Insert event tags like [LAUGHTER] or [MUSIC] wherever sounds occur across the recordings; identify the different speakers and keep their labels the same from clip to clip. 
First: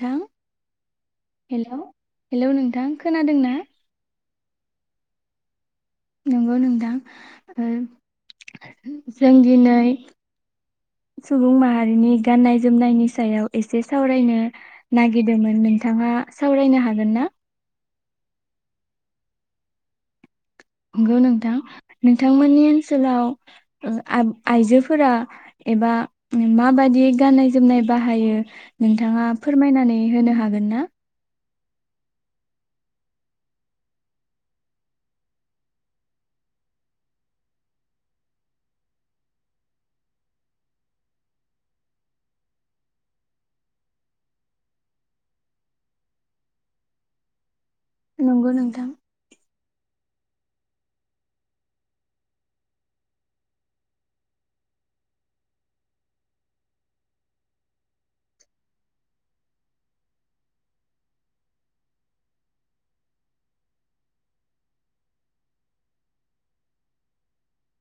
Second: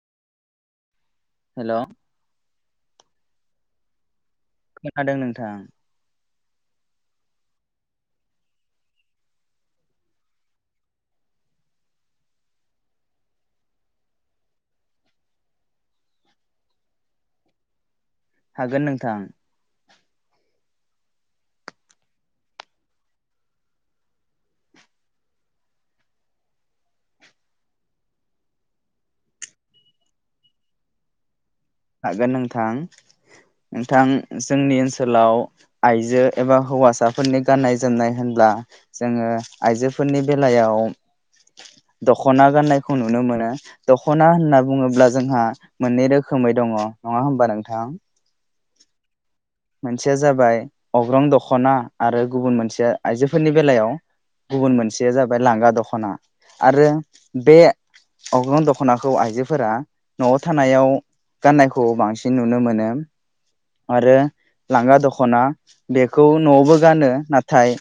Speaker 1: थां hello hello न नोंथां खोनादों ना
Speaker 2: खोनादों नोंथां
Speaker 1: नंगौ नोंथां ओ जों दिनै सुबुं माहारिनि गाननाय जोमनायनि सायाव एसे सावरायनो नागिरदोंमोन नोंथाङा सावरायनो हागोन ना
Speaker 2: हागोन नोंथां
Speaker 1: नंगौ नोंथां नोंथांमोननि ओनसोलाव ओ आ-आइजोफोरा एबा माबादि गाननाय जोमनाय बाहायो नोंथाङा फोरमायनानै होनो हागोन ना
Speaker 2: हागोन नोंथां नोंथां जोंनि ओनसोलाव आइजो एबा हौवासाफोरनि गाननाय जोमनाय होनब्ला जोङो आइजोफोरनि बेलायाव दख'ना गाननायखौ नुनो मोनो दख'ना होनना बुङोब्ला जोंहा मोननै रोखो [UNINTELLIGIBLE] दङ नङा होनबा नों
Speaker 1: नंगौ नों थां
Speaker 2: मोनसेया जाबाय अग्रं दख'ना आरो गुबुन मोनसेया आइजोफोरनि बेलायाव गुबुन मोनसेया जाबाय लांगा दख'ना आरो बे अग्रं दख'नाखौ आइजोफोरा न'आव थानायाव गाननायखौ बांसिन नुनो मोनो आरो लांगा दख'ना बेखौ न'आवबो गानो नाथाय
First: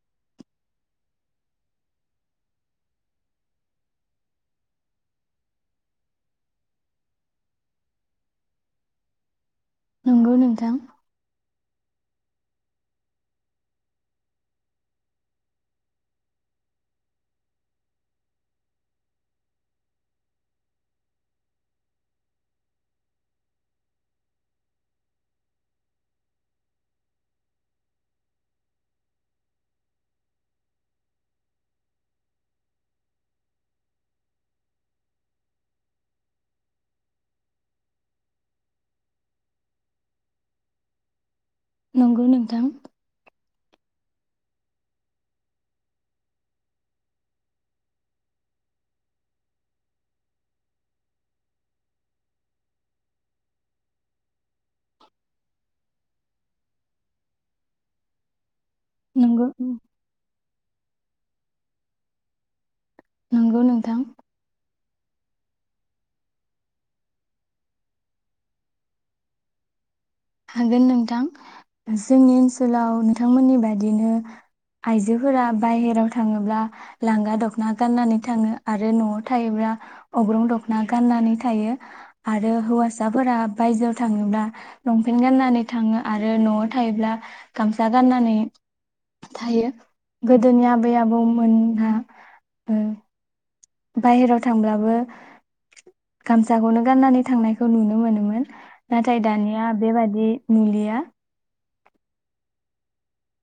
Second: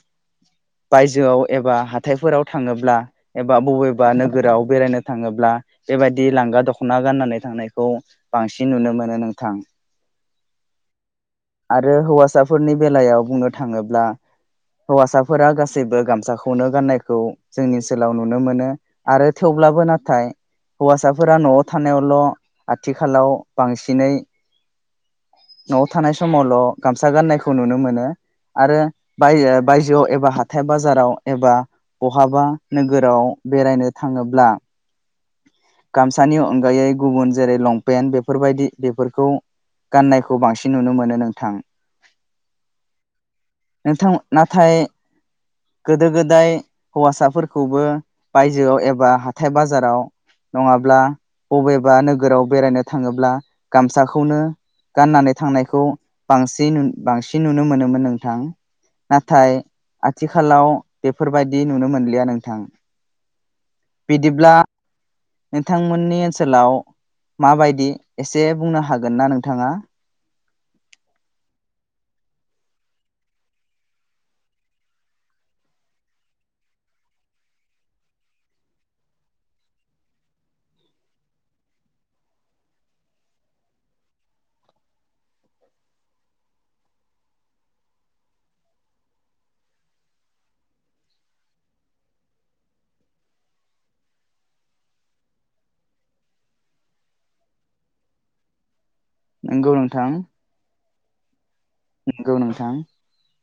Speaker 2: बायजोआव एबा हाथायफोराव थाङोब्ला एबा बबेबा नोगोराव बेरायनो थाङोब्ला बेबायदि लांगा दख'ना गाननानै थांनायखौ बांसिन नुनो मोनो नोंथां
Speaker 1: नंगौ नोंथां
Speaker 2: आरो हौवासाफोरनि बेलायाव बुंनो थाङोब्ला हौवासाफोरा गासैबो गामसाखौनो गाननायखौ जोंनि ओनसोलाव नुनो मोनो आरो थेवब्लाबो नाथाय हौवासाफोरा न'आव थानायावल' आथिखालाव बांसिनै न'आव थानाय समावल' गामसा गाननायखौ नुनो मोनो आरो बाय बायजोआव एबा हाथाय बाजाराव एबा बहाबा नोगोराव बेरायनो थाङोब्ला गामसानि अनगायै गुबुन जेरै लंपेन्ट बेफोरबायदि बेफोरखौ गाननायखौ बांसिन नुनो मोनो नोंथां
Speaker 1: नंगौ नोंथां
Speaker 2: नोंथां नाथाय नङाब्ला बबेबा नोगोराव बेरायनो थाङोब्ला गामसाखौनो गाननानै थांनायखौ बांसिन बांसिन नुनो मोनोमोन नोंथां
Speaker 1: नंगौ
Speaker 2: नाथाय आथिखालाव बेफोरबायदि नुनो मोनलिया नोंथां
Speaker 1: नंगौ नोंथां
Speaker 2: बिदिब्ला नोंथांमोननि ओनसोलाव माबायदि एसे बुंनो हागोन ना नोंथाङा
Speaker 1: हागोन नोंथां जोंनि ओनसोलाव नोंथांमोननि बादिनो आइजोफोरा बाहेरायाव थाङोब्ला लांगा दख'ना गाननानै थाङो आरो न'आव थायोब्ला अग्रं दख'ना गाननानै थायो आरो हौवासाफोरा बायजोआव थाङोब्ला लंपेन्ट गाननानै थाङो आरो न'आव थायोब्ला गामसा गाननानै थायो गोदोनि आबै आबौमोनहा ओ बाहेराव थांब्लाबो गामसाखौनो गाननानै थांनायखौ नुनो मोनोमोन नाथाय
Speaker 2: नंगौ
Speaker 1: दानिया बेबादि नुलिया
Speaker 2: नोंगौ नोंथां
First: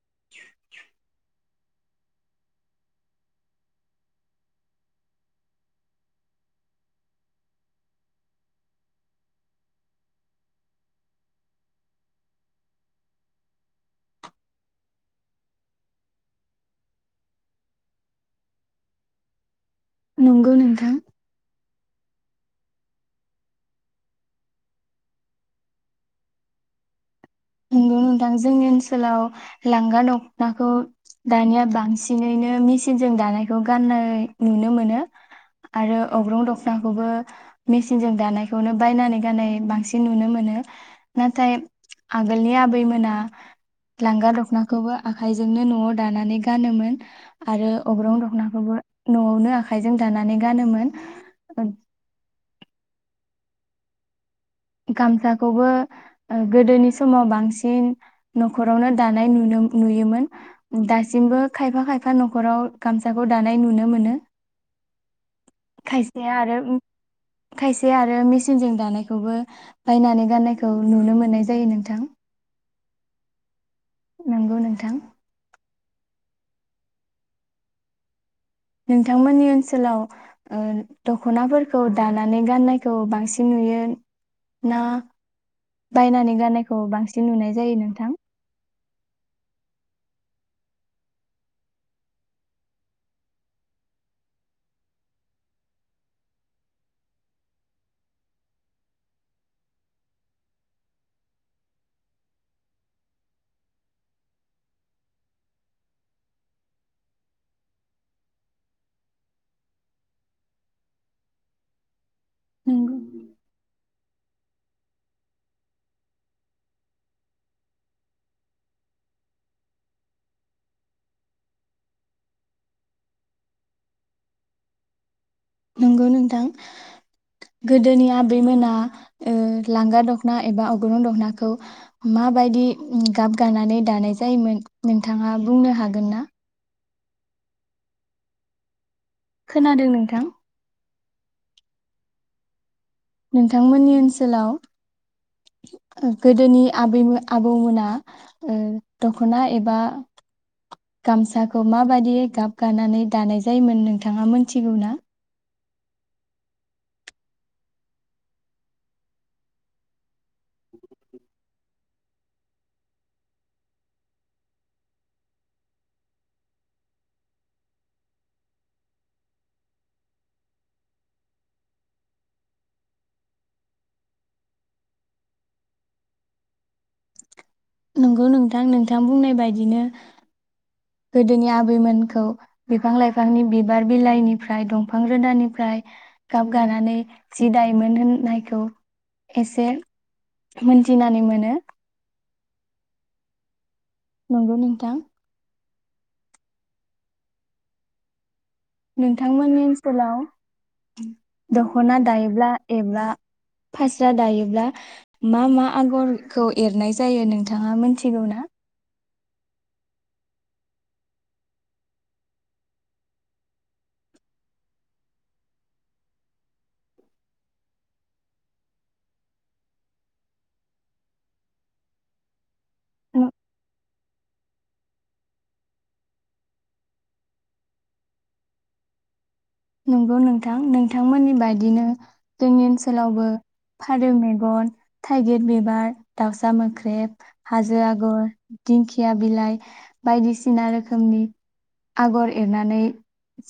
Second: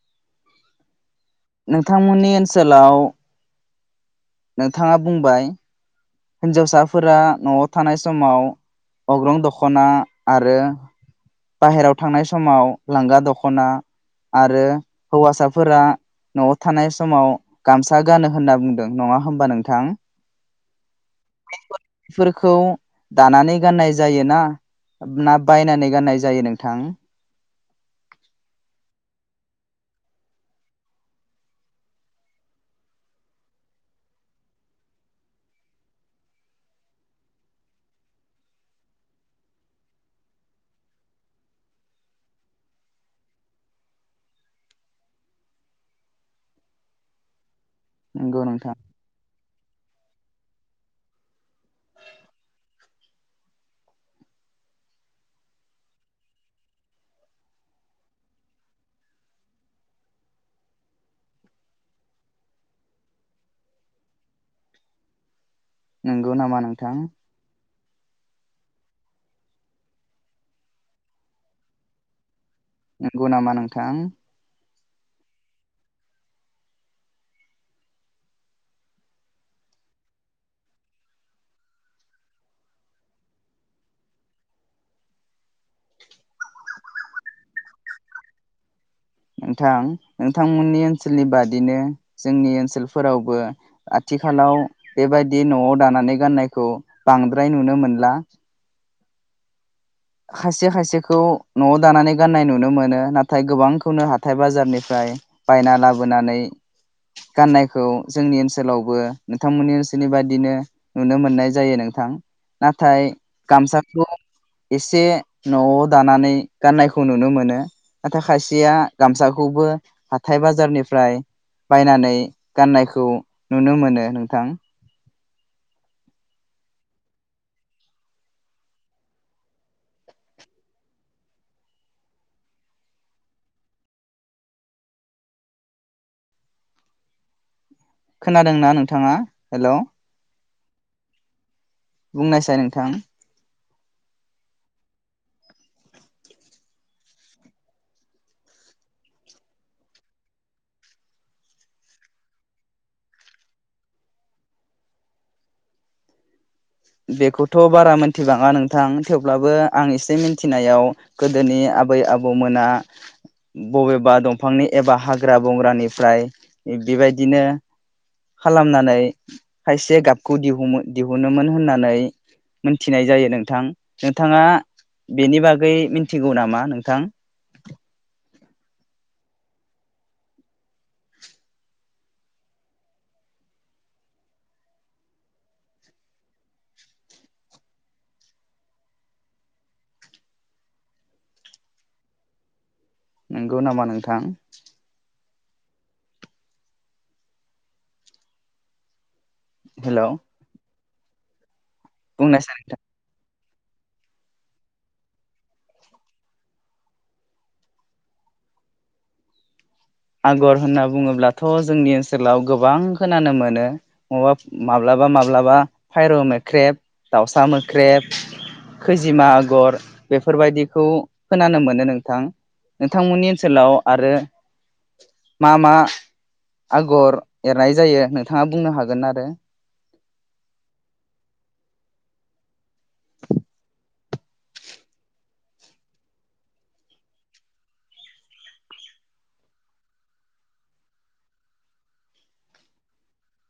Speaker 1: [INAUDIBLE]
Speaker 2: नोंथांमोननि ओनसोलाव नोंथाङा बुंबाय हिनजावसाफोरा न'आव थानाय समाव अग्रं दख'ना आरो बाहेरायाव थांनाय समाव लांगा दख'ना आरो हौवासाफोरा न'आव थानाय समाव गामसा गानो होनना बुंदों नङा होमबा नोंथां
Speaker 1: नंगौ नोंथां
Speaker 2: फोरखौ दानानै गाननाय जायो ना ना बायनानै गाननाय जायो नोंथां
Speaker 1: नोंगौ नोंथां जोंनि ओनसोलाव लांगा दख'नाखौ दानिया बांसिनैनो मेचिनजों दानायखौ गाननाय नुनो मोनो आरो अग्रं दख'नाखौबो मेचिनजों दानायखौनो बायनानै गाननाय बांसिन नुनो मोनो नाथाय आगोलनि आबैमोना लांगा दख'नाखौबो आखाइजोंनो न'आव दानानै गानोमोन आरो अग्रं
Speaker 2: नंगौ नोंथां
Speaker 1: दख'नाखौबो न'आवनो आ आखाइजों दानानै गानोमोन गामसाखौबो ओ गोदोनि समाव बांसिन न'खरावनो दानाय नुनो नुयोमोन दासिमबो खायफा खायफा न'खराव गामसाखौ दानाय नुनो मोनो खायसे
Speaker 2: नंगौ
Speaker 1: आरो
Speaker 2: नामा नोंथां
Speaker 1: खायसे आरो आरो मेसिनजों दानायखौबो बायनानै गाननायखौ नुनो मोननाय जायो नोंथां
Speaker 2: नंगौ नामा नों
Speaker 1: नंगौ नोंथां नोंथांमोननि ओनसोलाव ओह दख'नाफोरखौ दानानै गाननायखौ बांसिन नुयो ना बायनानै गाननायखौ बांसिन नुनाय जायो नोंथां
Speaker 2: नोंथां नोंथांमोननि ओनसोलनि बादिनो जोंनि ओनसोलफोरावबो आथिखालाव बेबायदि न'आव दानानै गाननायखौ बांद्राय नुनो मोनला खायसे खायसेखौ न'आव दानानै गाननाय नुनो मोनो नाथाय गोबांखौनो हाथाय बाजारनिफ्राय बायना लाबोनानै गाननायखौ जोंनि ओनसोलावबो नोंथांमोननि ओनसोलनि बायदिनो नुनो मोननाय जायो नोंथां
Speaker 1: नंगौ
Speaker 2: नाथाय गामसा [UNINTELLIGIBLE] एसे न'आव दानानै गाननायखौ नुनो मोनो नाथाय खायसेया गामसाखौबो हाथाइ बाजारनिफ्राय बायनानै गाननायखौ नुनो मोनो नोंथां
Speaker 1: नंगौ नोंथां गोदोनि आबै मोना ओ लांगा दखना एबा अग्रं दख'नाखौ माबायदि गाब गानानै दानाय जायोमोन नोंथाङा बुंनो हागोन ना
Speaker 2: खोनादोंना नों नोंथाङा हेल'
Speaker 1: खोनादों नोंथां
Speaker 2: बुंनायसाय नोंथां
Speaker 1: नोंथांमोननि ओनसोलाव गोदोनि आबै आबौमोना ओ दखना एबा गामसाखौ माबादियै गाब गानानै दानाय जायोमोन नोंथाङा मोनथिगौना
Speaker 2: बेखौथ' बारा मोनथिबाङा नोंथां थेवब्लाबो आं एसे मिन्थिनायाव गोदोनि आबै आबौमोना बबेबा दंफांनि एबा हाग्रा बंग्रानिफ्राय बेबायदिनो खालामनानै खायसे गाबखौ दिहुमोन दिहुनोमोन होननानै होननानै मिथिनाय जायो नोंथां नोंथाङा बेनि बागै मिथिगौ नामा नोंथां
Speaker 1: नंगौ नोंथां नोंथां बुंनाय बायदिनो गोदोनि आबैमोनखौ बिफां लाइफांनि बिबार बिलाइनिफ्राय दंफां रोदानिफ्राय गाब गानानै सि दायोमोन होननायखौ एसे मोनथिनानै मोनो
Speaker 2: नोंगौ नामा नों
Speaker 1: नंगौ नोंथां नों नोंथांमोननि
Speaker 2: हेलौ
Speaker 1: ओनसोलाव [UNINTELLIGIBLE] दख'ना दायोब्ला
Speaker 2: बुंनायसाय नोंथां
Speaker 1: एबा फास्रा दायोब्ला मा मा आगरखौ एरनाय जायो नोंथाङा मोनथिगौ ना
Speaker 2: आगर होनना बुङोब्लाथ' जोंनि ओनसोलाव गोबां खोनानो मोनो माबा माब्लाबा माब्लाबा फायर' मोख्रेब दाउसा मोख्रेब खैजिमा आगर बेफोरबायदिखौ खोनानो मोनो नोंथां नोंथांमोननि ओनसोलाव आरो मा मा आगर एरनाय जायो नोंथाङा बुंनो हागोन आरो
Speaker 1: नंगौ नोंथां नोंथांमोननि बायदिनो जोंनि ओनसोलावबो फारौ मेगन थाइगिर बिबार दाउसा मोख्रेब हाजो आगर दिंखिया बिलाइ बायदिसिना रोखोमनि आगर एरनानै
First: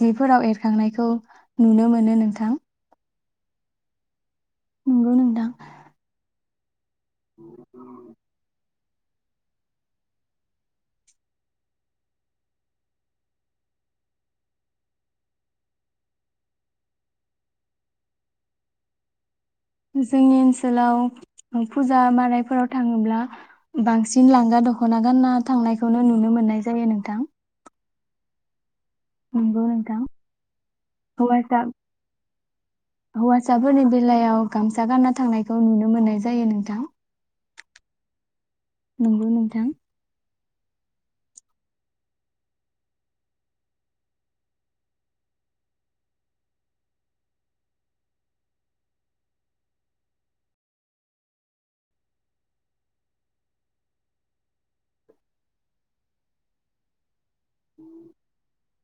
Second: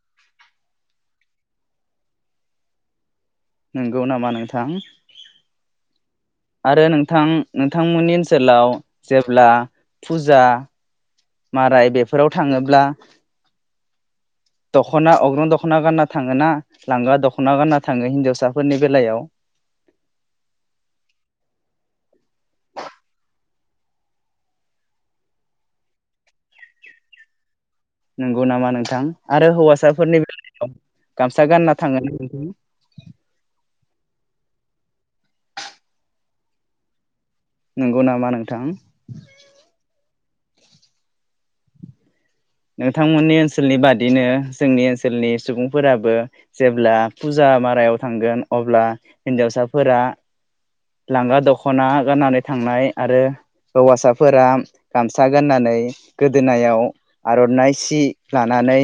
Speaker 1: जिफोराव एरखांनायखौ खौ नुनो मोनो नोंथां
Speaker 2: नंगौ नामा नोंथां
Speaker 1: नंगौ नोंथां
Speaker 2: आरो नों नोंथां नोंथांमोननि ओनसोलाव जेब्ला फुजा माराय बेफोराव थाङोब्ला दख'ना अग्रं दख'ना गानना थाङोना लांगा दख'ना गानना थाङो हिनजावसाफोरनि बेलायाव
Speaker 1: जोंनि ओनसोलाव फुजा मारायफोराव थाङोब्ला बांसिन लांगा दख'ना गानना थांनायखौनो नुनो मोननाय जायो नोंथां
Speaker 2: नंगौ नामा नोंथां थां आरो
Speaker 1: नंगौ नोंथां
Speaker 2: हौवासाफोरनि बेलायाव गामसा
Speaker 1: हौवासा
Speaker 2: गानना थाङो
Speaker 1: हौवासाफोरनि बेलायाव गामसा गानना थांनायखौ नुनो मोननाय जायो नोंथां
Speaker 2: नोंगौ नामा नोंथां
Speaker 1: नंगौ नोंथां
Speaker 2: नोंथांमोननि ओनसोलनि बादिनो जोंनि ओनसोलनि सुबुंफोराबो जेब्ला फुजा मारायाव थांगोन अब्ला हिनजावसाफोरा लांगा दख'ना गाननानै थांनाय आरो हौवासाफोरा गामसा गाननानै गोदोनायाव आर'नाइ सि लानानै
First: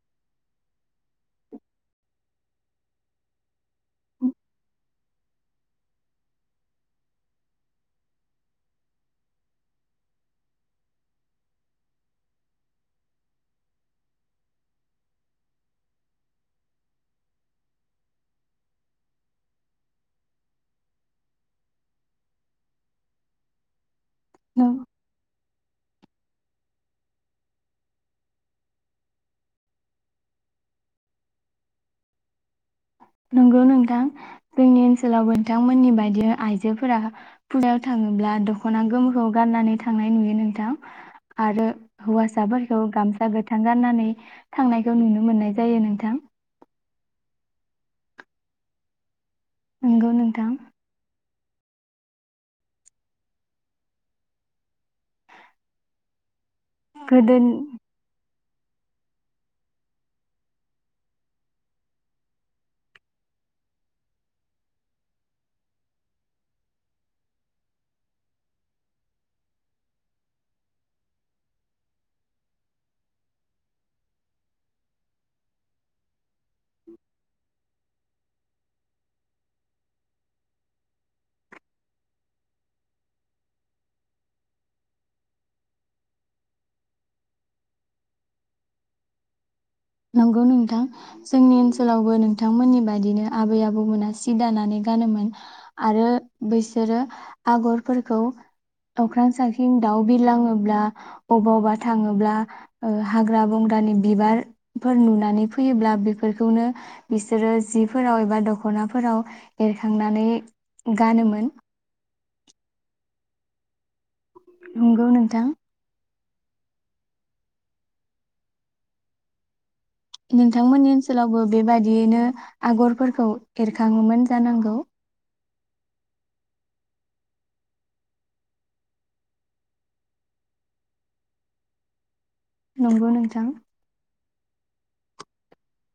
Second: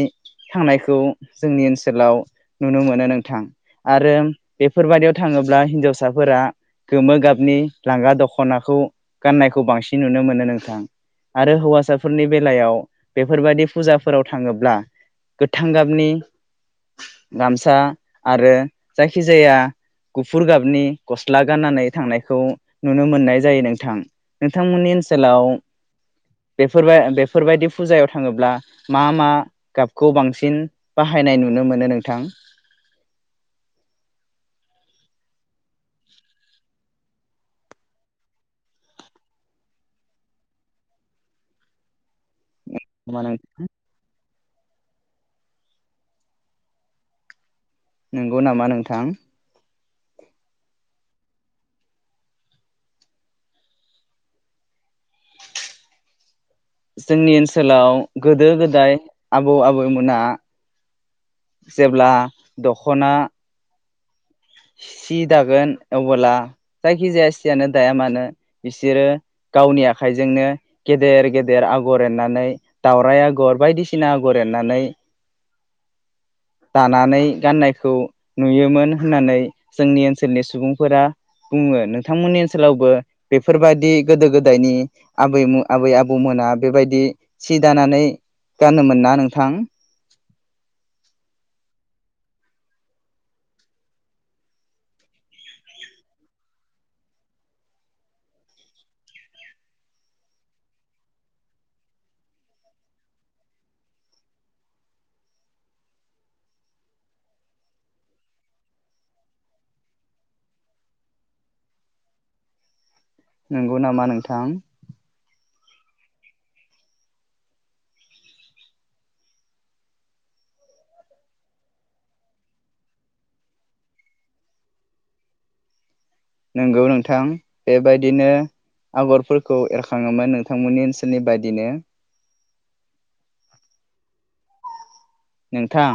Speaker 2: थांनायखौ जोंनि ओनसोलाव नुनो मोनो नोंथां आरो बेफोरबायदियाव थाङोब्ला हिनजावसाफोरा गोमो गाबनि लांगा दख'नाखौ गाननायखौ बांसिन नुनो मोनो नोंथां आरो हौवासाफोरनि बेलायाव बेफोरबायदि फुजाफोराव लाङोब्ला गोथां गाबनि गामसा आरो जायखिजाया गुफुर गाबनि गस्ला गाननानै थांनायखौ नुनो मोननाय जायो नोंथां नोंथांमोननि ओनसोलाव बेफोरबाय बेफोरबायदि फुजायाव थाङोब्ला मा मा गाबखौ बांसिन बाहायनाय नुनो मोनो नोंथां
Speaker 1: नंगौ नोंथां जोंनि ओनसोलावबो नोंथांमोननि बायदि आइजोफोरा फुजायाव थाङोब्ला दख'ना गोमोखौ गाननानै थांनाय नुयो नोंथां आरो हौवासाफोर खौ गामसा गोथां गाननानै थांनायखौ नुनो मोननाय जायो नोंथां
Speaker 2: नंगौ नामा नोंथां
Speaker 1: नंगौ नोंथां
Speaker 2: जोंनि
Speaker 1: गोदो
Speaker 2: ओनसोलाव गोदो गोदाय आबौ आबैमोना जेब्ला दख'ना सि दागोन अबोला जायखि जाया सियानो दाया मानो बिसोरो गावनि आखाइजोंनो गेदेर गेदेर आगर एरनानै दावराइ आगर बायदिसिना आगर एरनानै दानानै गाननायखौ नुयोमोन होननानै जोंनि ओनसोलनि सुबुंफोरा बुङो नोंथांमोननि ओनसोलावबो बेफोरबायदि गोदो गोदायनि आबै आबै आबौमोना बेबायदि सि दानानै गानोमोन ना नोंथां
Speaker 1: नंगौ नोंथां जोंनि ओनसोलावबो नोंथांमोननि बायदिनो आबै आबौमोना सि दानानै गानोमोन आरो बेसोरो आगरफोरखौ अख्रां साथिं दाउ बिरलाङोब्ला अबावबा थाङोब्ला ओ हाग्रा बंग्रानि बिबार फोर नुनानै फैयोब्ला बेफोरखौनो बिसोरो जिफोराव एबा द'खनाफोराव एरखांनानै गानोमोन
Speaker 2: नंगौ नामा नोंथां
Speaker 1: नंगौ नोंथां नोंथांमोननि ओनसोलावबो बेबादियैनो आगरफोरखौ एरखाङोमोन जानांगौ
Speaker 2: नंगौ नोंथां बेबायदिनो आगरफोरखौ एरखाङोमोन नोंथांमोननि ओनसोलनि बायदिनो
Speaker 1: नंगौ नोंथां
Speaker 2: नोंथां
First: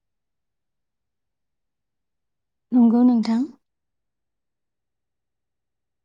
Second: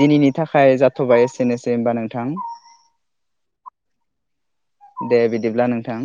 Speaker 2: दिनैनि थाखाय जाथ'बाय एसेनोसै होमबा नोंथां
Speaker 1: नंगौ नोंथां
Speaker 2: दे बिदिब्ला नोंथां